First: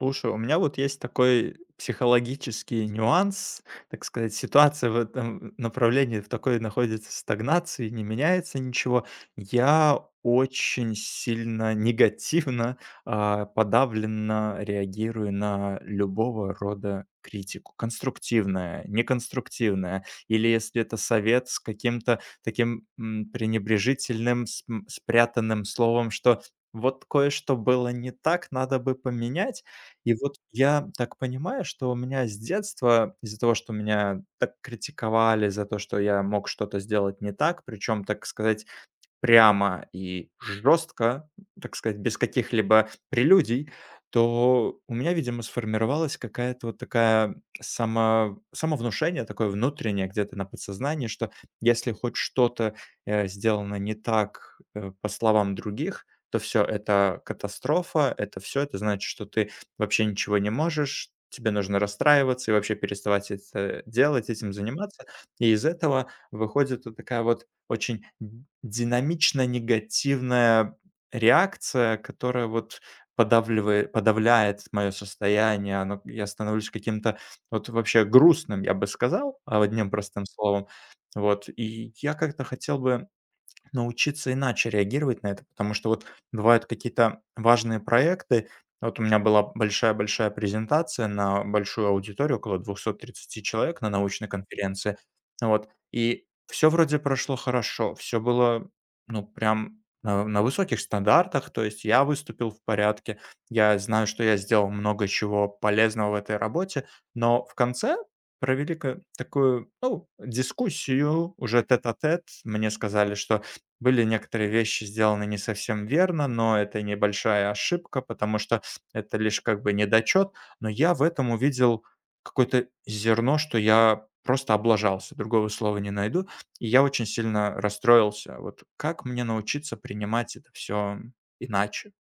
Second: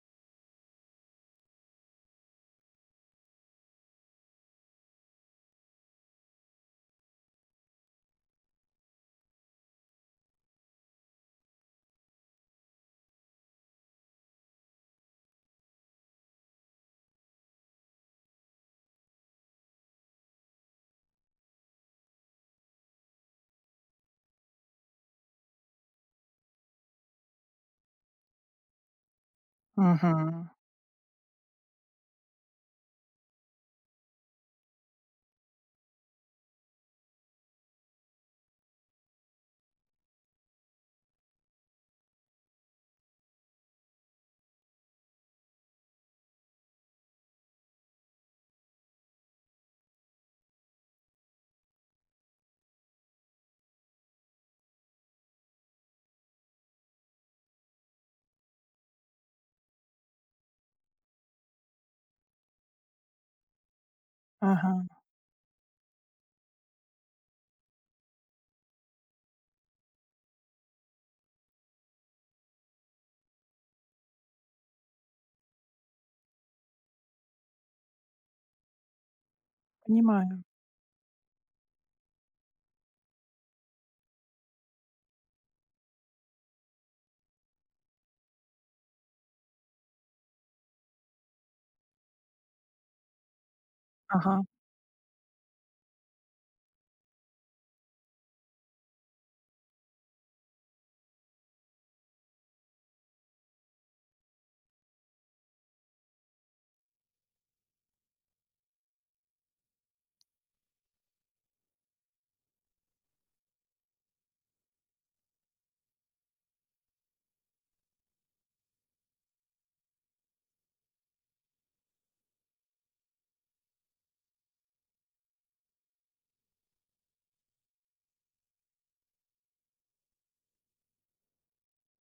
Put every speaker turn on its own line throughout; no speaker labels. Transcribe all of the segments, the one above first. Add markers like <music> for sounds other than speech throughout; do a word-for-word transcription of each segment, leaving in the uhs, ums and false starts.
Слушай, у меня вот есть такой психологический нюанс, так сказать, ситуация в этом направлении в такой находится стагнации, не меняется ничего. Я очень сильно негативно, а, подавленно реагирую на любого рода критику. Конструктивная, неконструктивная. Или если это совет с каким-то таким м, пренебрежительным, см- спрятанным словом, что вот кое-что было не так, надо бы поменять, и вот
Мгм.
я так понимаю, что у меня с детства, из-за того, что меня так критиковали за то, что я мог что-то сделать не так, причем, так сказать, прямо и жестко, так сказать, без каких-либо прелюдий, то у меня, видимо, сформировалась какая-то вот такая само, самовнушение, такое внутреннее где-то на подсознании, что если хоть что-то э, сделано не так, э, по словам других, то все, это катастрофа, это все, это значит, что ты вообще ничего не можешь, тебе нужно расстраиваться и вообще переставать это делать, этим
Ага,
заниматься. И из этого выходит вот такая вот очень динамично негативная реакция, которая вот подавливает подавляет мое состояние. Оно я становлюсь каким-то вот вообще грустным, я бы сказал, а, одним простым
понимаю.
словом. Вот, и я как-то хотел бы научиться иначе реагировать на это, потому что вот бывают какие-то важные проекты. Вот у меня была большая-большая презентация на большую аудиторию, около двухсот тридцати человек на научной
Ага.
конференции. Вот. И все вроде прошло хорошо, все было, ну, прям на, на высоких стандартах, то есть я выступил в порядке, я знаю, что я сделал много чего полезного в этой работе, но в конце провели ка- такую, ну, дискуссию уже тет-а-тет, мне сказали, что были некоторые вещи сделаны не совсем верно, но это небольшая ошибка, потому что это лишь как бы недочет. Но я в этом увидел какое-то зерно, что я просто облажался, другого слова не найду. И я очень сильно расстроился. Вот как мне научиться принимать это все иначе?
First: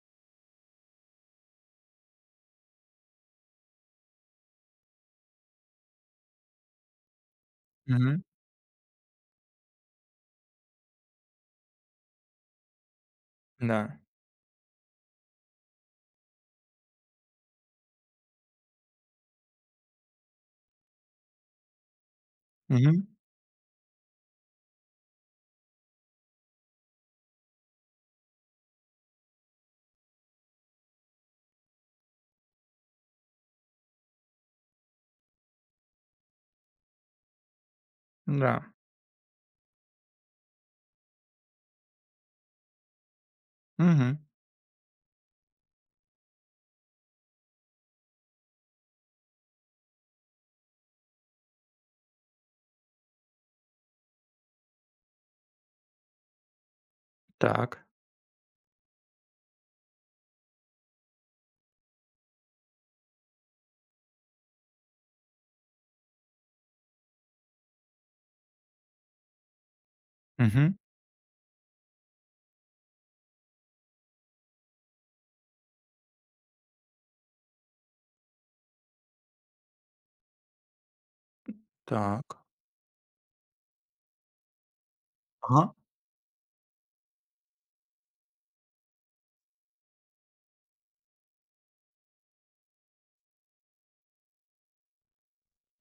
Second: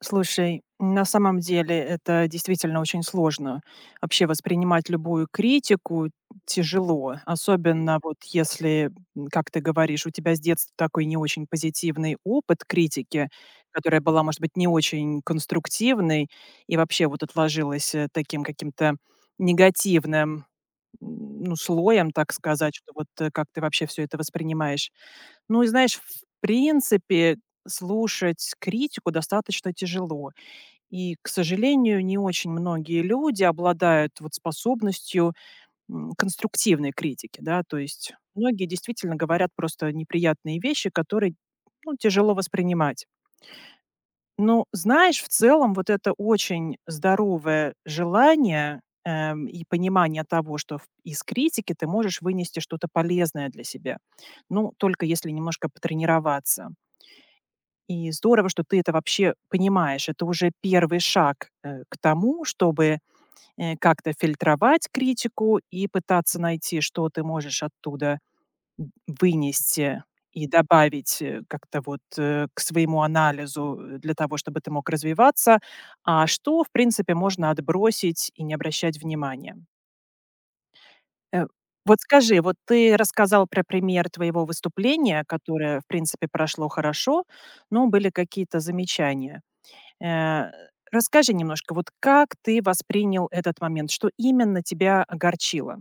Слушай, на самом деле это действительно очень сложно. Вообще воспринимать любую критику тяжело, особенно вот
Мгм.
если, м, как ты говоришь, у тебя с детства такой не очень позитивный опыт критики,
Да.
которая была, может быть, не очень конструктивной и вообще вот отложилась э, таким каким-то негативным м, ну, слоем, так сказать, что
Мгм.
вот э, как ты вообще все это воспринимаешь. Ну и знаешь, в принципе, слушать критику достаточно тяжело. И, к сожалению, не очень многие люди обладают вот способностью м, конструктивной критики, да, то есть многие
Да.
действительно говорят просто неприятные вещи, которые ну, тяжело воспринимать.
Мгм.
Но знаешь, в целом вот это очень здоровое желание эм, и понимание того, что в- из критики ты можешь вынести что-то полезное для себя. Ну, только если немножко потренироваться.
Так.
И здорово, что ты это вообще понимаешь. Это уже первый шаг, э, к тому, чтобы, э, как-то фильтровать критику и пытаться найти, что ты можешь оттуда м, вынести э, и
Мгм.
добавить, э, как-то вот, э, к своему анализу, э, для того, чтобы ты мог развиваться, а что, в принципе, можно отбросить и не обращать внимания. Э, вот скажи,
Так.
вот ты рассказал про пример твоего выступления,
Ага.
которое, в принципе, прошло хорошо, но были какие-то замечания. Э, Расскажи немножко, вот как ты воспринял этот момент? Что именно тебя огорчило?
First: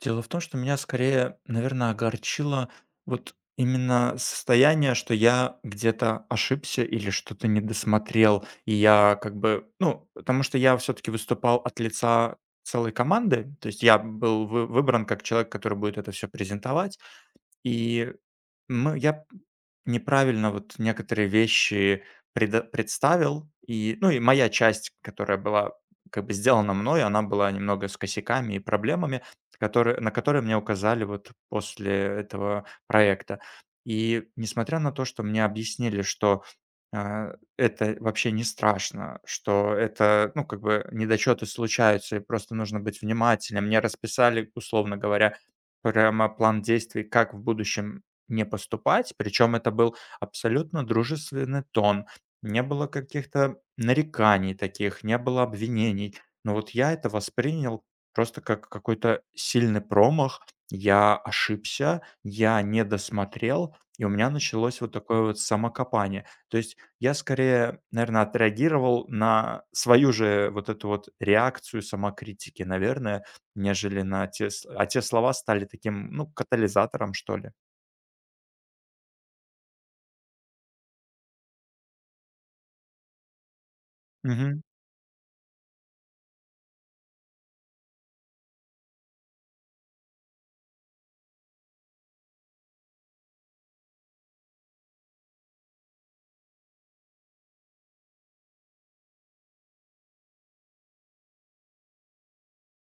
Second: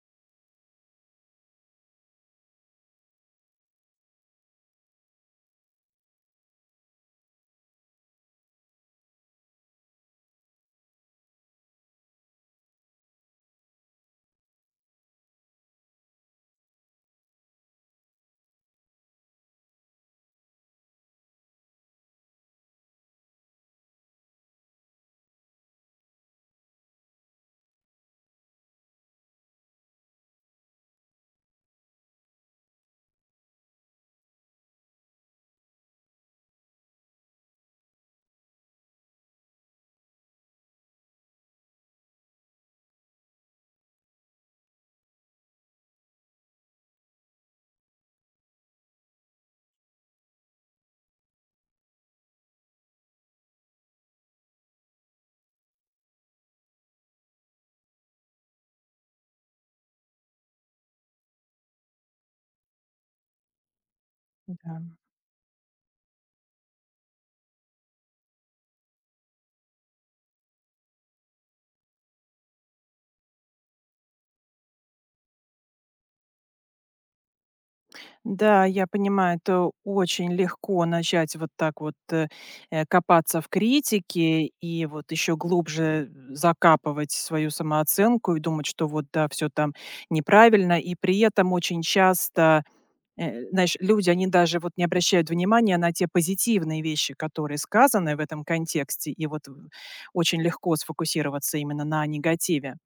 Дело в том, что меня скорее, наверное, огорчило вот именно состояние, что я где-то ошибся или что-то не досмотрел. И я как бы, ну, потому что я все-таки выступал от лица целой команды, то есть я был вы- выбран как человек, который будет это все презентовать, и ну, я неправильно вот некоторые вещи предо представил, и, ну, и моя часть, которая была как бы сделана мной, она была немного с косяками и проблемами, которые на которые мне указали вот после этого проекта. И несмотря на то, что мне объяснили, что, а, это вообще не страшно, что это, ну, как бы недочеты случаются, и просто нужно быть внимательным. Мне расписали, условно говоря, прямо план действий, как в будущем не поступать. Причем это был абсолютно дружественный тон. Не было каких-то нареканий таких, не было обвинений. Но вот я это воспринял просто как какой-то сильный промах. Я ошибся, я не досмотрел, и у меня началось
Да.
вот такое вот самокопание. То есть я скорее, наверное, отреагировал на свою же вот эту вот реакцию самокритики, наверное, нежели на те, с- а те слова стали таким, ну, катализатором, что ли.
Да, я понимаю, это очень легко начать вот так вот э, э, копаться в критике
Мгм.
и вот еще глубже закапывать свою самооценку и думать, что вот да, все там неправильно. И при этом очень часто, Э, знаешь, люди, они даже вот не обращают внимания на те позитивные вещи, которые сказаны в этом контексте, и вот в очень легко сфокусироваться именно на негативе.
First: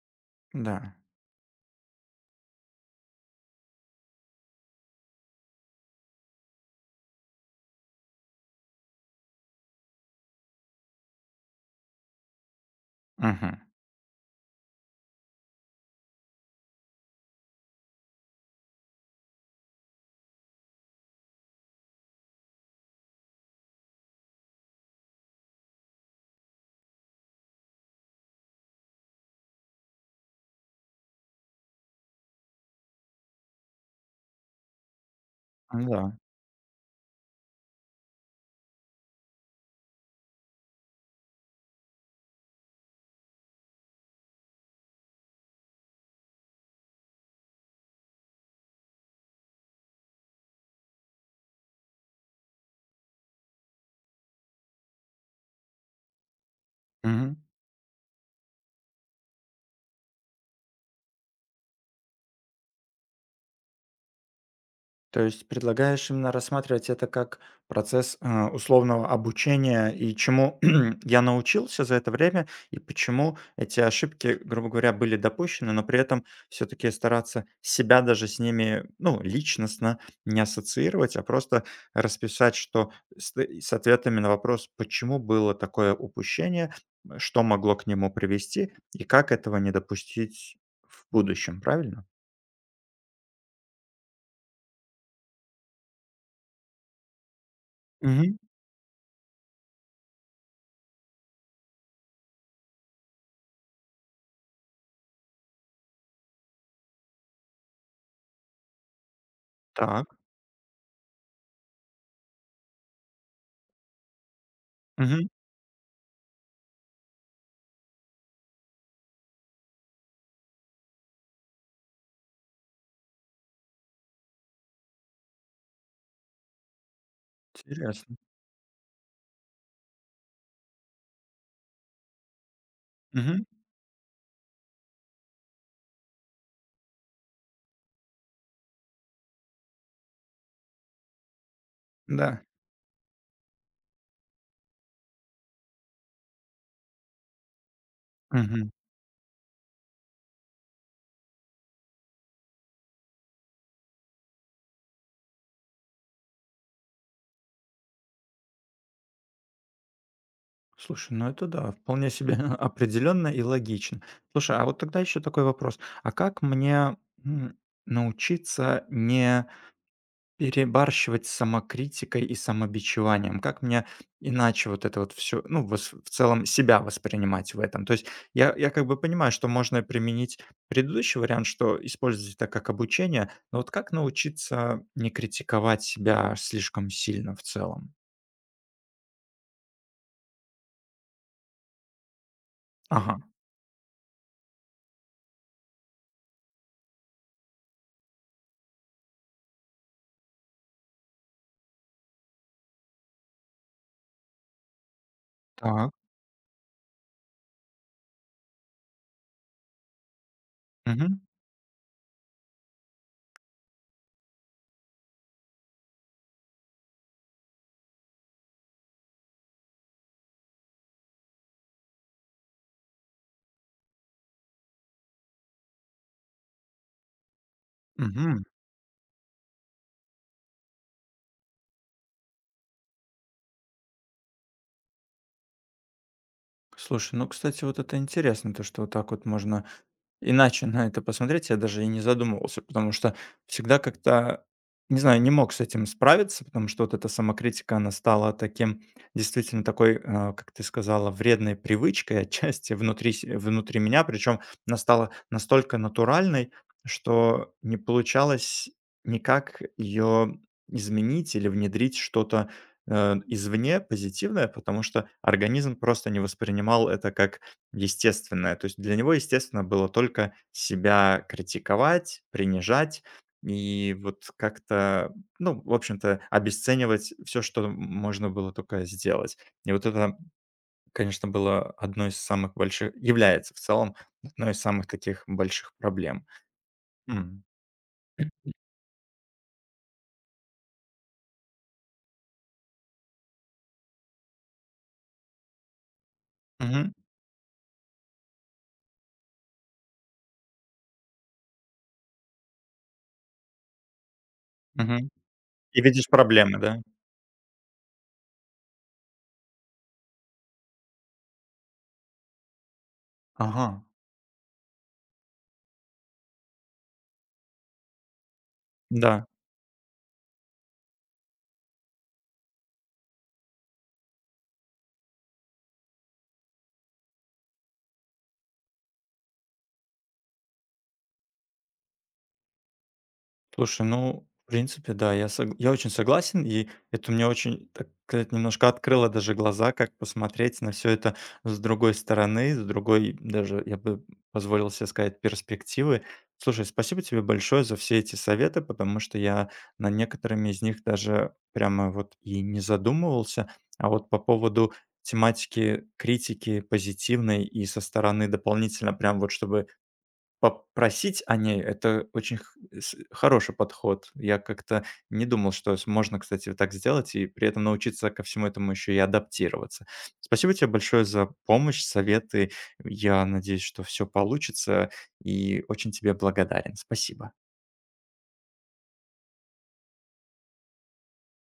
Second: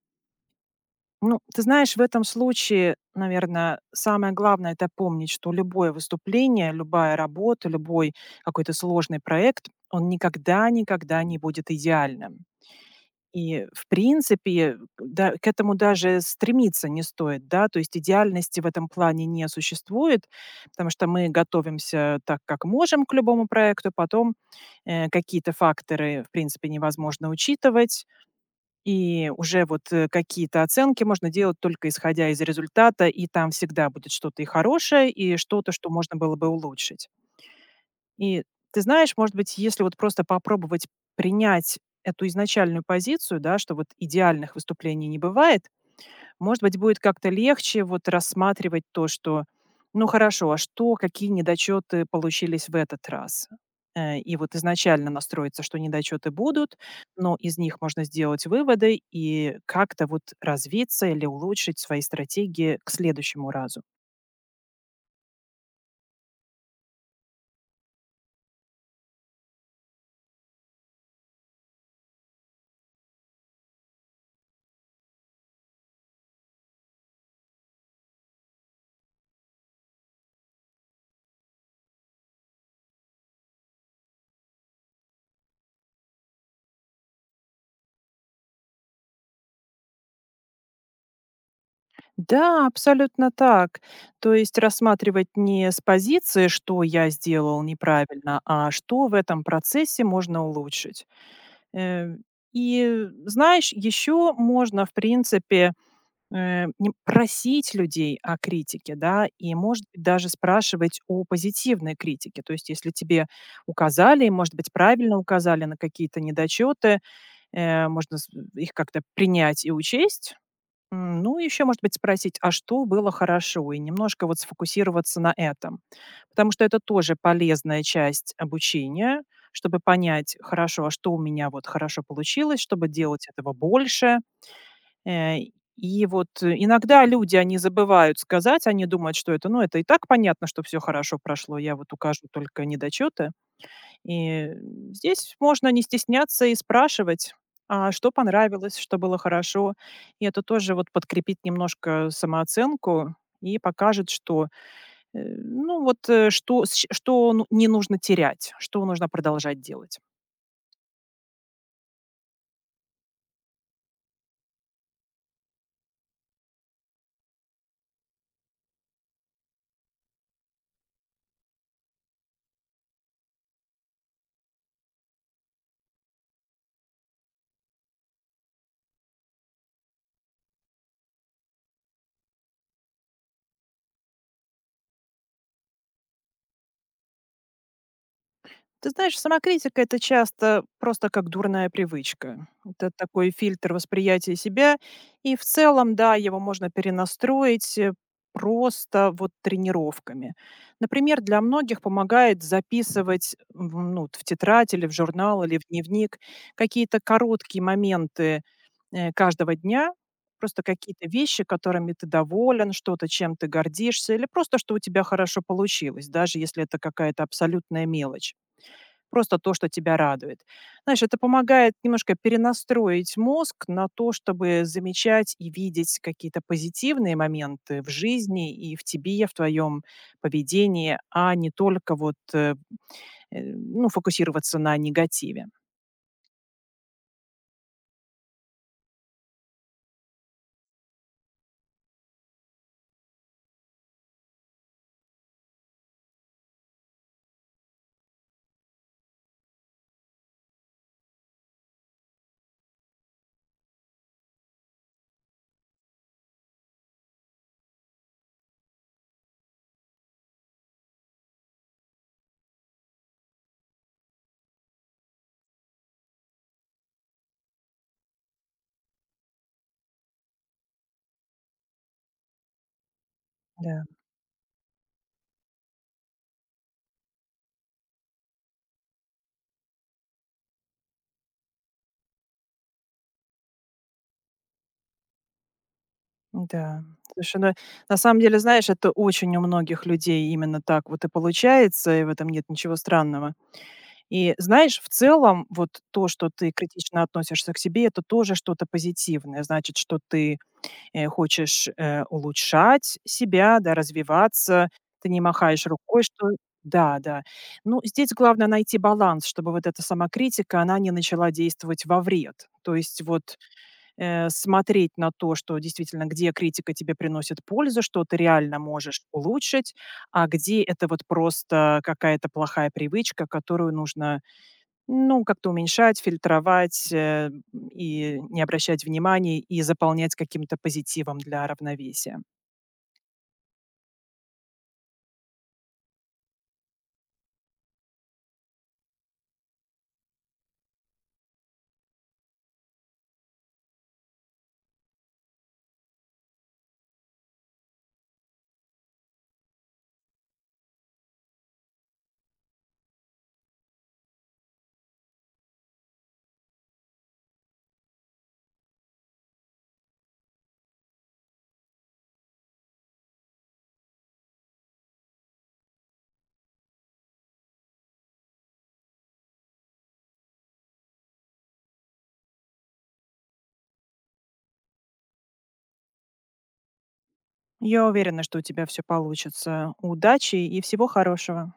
Да.
Ну, ты знаешь, в этом случае, наверное, самое главное - это помнить, что любое выступление, любая работа, любой какой-то сложный проект, он никогда-никогда не будет идеальным.
Мгм.
И, в принципе, да, к этому даже стремиться не стоит, да, то есть идеальности в этом плане не существует, потому что мы готовимся так, как можем к любому проекту, потом, э, какие-то факторы, в принципе, невозможно учитывать, и уже вот, э, какие-то оценки можно делать только исходя из результата, и там всегда будет что-то и хорошее, и что-то, что
Ну да.
можно было бы улучшить. И ты знаешь, может быть, если вот просто попробовать принять эту изначальную позицию, да, что вот идеальных выступлений не бывает, может быть, будет как-то легче вот рассматривать то, что, ну хорошо, а что, какие недочеты получились в этот раз? Э, И вот изначально настроиться, что недочеты будут, но
Мгм.
из них можно сделать выводы и как-то вот развиться или улучшить свои стратегии к следующему разу.
То есть предлагаешь именно рассматривать это как процесс, э, условного обучения и чему <clears throat> я научился за это время, и почему эти ошибки, грубо говоря, были допущены, но при этом все-таки стараться себя даже с ними, ну, личностно не ассоциировать, а просто расписать, что с, т- с ответами на вопрос, почему было такое упущение, что могло к нему привести и как этого не допустить в будущем, правильно?
Да, абсолютно так. То есть рассматривать не с позиции, что я сделал
Мгм.
неправильно, а что в этом процессе можно улучшить. Э, И знаешь, еще можно, в принципе, э, не- просить людей о критике, да, и, может быть,
Так.
даже спрашивать о позитивной критике. То есть, если тебе указали, может быть, правильно
Мгм.
указали на какие-то недочеты, э, можно с- их как-то принять и учесть. М, ну, еще, может быть, спросить, а что было хорошо, и немножко вот сфокусироваться на этом. Потому что это тоже полезная
Интересно.
часть обучения, чтобы понять, хорошо, а что у меня вот хорошо получилось, чтобы делать
Мгм.
этого больше. Э, и вот э, иногда люди, они забывают сказать, они думают, что это, ну, это и так понятно, что все хорошо прошло, я вот укажу
Да.
только недочеты, и здесь можно не стесняться и спрашивать, а что
Мгм.
понравилось, что было хорошо. И это тоже вот подкрепит немножко самооценку и покажет, что, э, ну вот, э, что, с ч- что ну, не нужно терять, что нужно продолжать делать.
Слушай, ну это да, вполне себе <laughs> определенно и логично. Слушай, а вот тогда еще такой вопрос. А как мне, м, научиться не Перебарщивать с самокритикой и самобичеванием. Как мне иначе вот это вот все, ну, вос в целом себя воспринимать в этом? То есть я я как бы понимаю, что можно применить предыдущий вариант, что использовать это как обучение, но вот как научиться не критиковать себя слишком сильно в целом?
Ты знаешь, самокритика - это часто просто как дурная привычка. Вот. Это
Ага,
такой фильтр восприятия себя. И в целом, да, его можно перенастроить, э, просто вот тренировками. Например, для многих помогает записывать в, ну, в тетрадь или в журнал или в
так.
дневник какие-то короткие моменты э, каждого дня, просто какие-то
Мгм.
вещи, которыми ты доволен, что-то, чем ты гордишься, или просто, что у тебя хорошо получилось, даже если это какая-то абсолютная мелочь. Просто то, что тебя радует. Знаешь, это помогает немножко перенастроить мозг на то, чтобы замечать и видеть какие-то позитивные моменты в
Мгм.
жизни и в тебе, в твоем поведении, а не только вот, э, э, ну, фокусироваться на негативе.
Слушай, ну, кстати, вот это интересно, то, что вот так вот можно Иначе на это посмотреть я даже и не задумывался, потому что всегда как-то, не знаю, не мог с этим справиться, потому что вот эта самокритика, она стала таким, действительно такой, а, как ты сказала, вредной привычкой отчасти внутри, се- внутри меня, причем она стала настолько натуральной, что не получалось никак ее изменить или внедрить что-то э, извне позитивное, потому что организм просто не воспринимал это как Естественное. То есть для него естественно было только себя критиковать, принижать
Да,
и вот как-то, ну, в общем-то, обесценивать все, что можно было только сделать. И вот это, конечно, было одной из самых больших является в целом одной из самых таких больших проблем.
да. Слушай,
М.
ну, на самом деле, знаешь, это очень у многих людей именно так вот и получается, и в этом нет ничего странного. И знаешь, в целом, вот то, что ты
Мгм.
критично относишься к себе, это тоже что-то позитивное. Значит, что ты, э, хочешь, э, улучшать себя, да, развиваться. Ты
Мгм.
не махаешь
И
рукой,
видишь
что.
проблемы, да?
Да, да. Ну, здесь главное найти баланс, чтобы вот эта самокритика, она не начала действовать во вред. То есть вот,
Ага.
э, смотреть на то, что действительно, где критика тебе приносит пользу, что ты реально можешь
Да.
улучшить, а где это вот просто какая-то плохая привычка, которую нужно ну, как-то уменьшать, фильтровать, э, и не обращать внимания, и заполнять каким-то позитивом для равновесия.
Слушай, ну, в принципе, да, я, сог- я очень согласен, и это мне очень, так сказать, немножко открыло даже глаза, как посмотреть на все это с другой стороны, с другой, даже, я бы позволил себе сказать, перспективы. Слушай, спасибо тебе большое за все эти советы, потому что я на некоторыми из них даже прямо вот и не задумывался, а вот по поводу тематики критики позитивной и со стороны дополнительно прям вот чтобы Попросить о ней - это очень х с хороший подход. Я как-то не думал, что с можно, кстати, вот так сделать и при этом научиться ко всему этому еще и адаптироваться. Спасибо тебе большое за помощь, советы. Я надеюсь, что все получится, и очень тебе благодарен. Спасибо.
Я уверена, что у тебя все получится. Удачи и всего хорошего.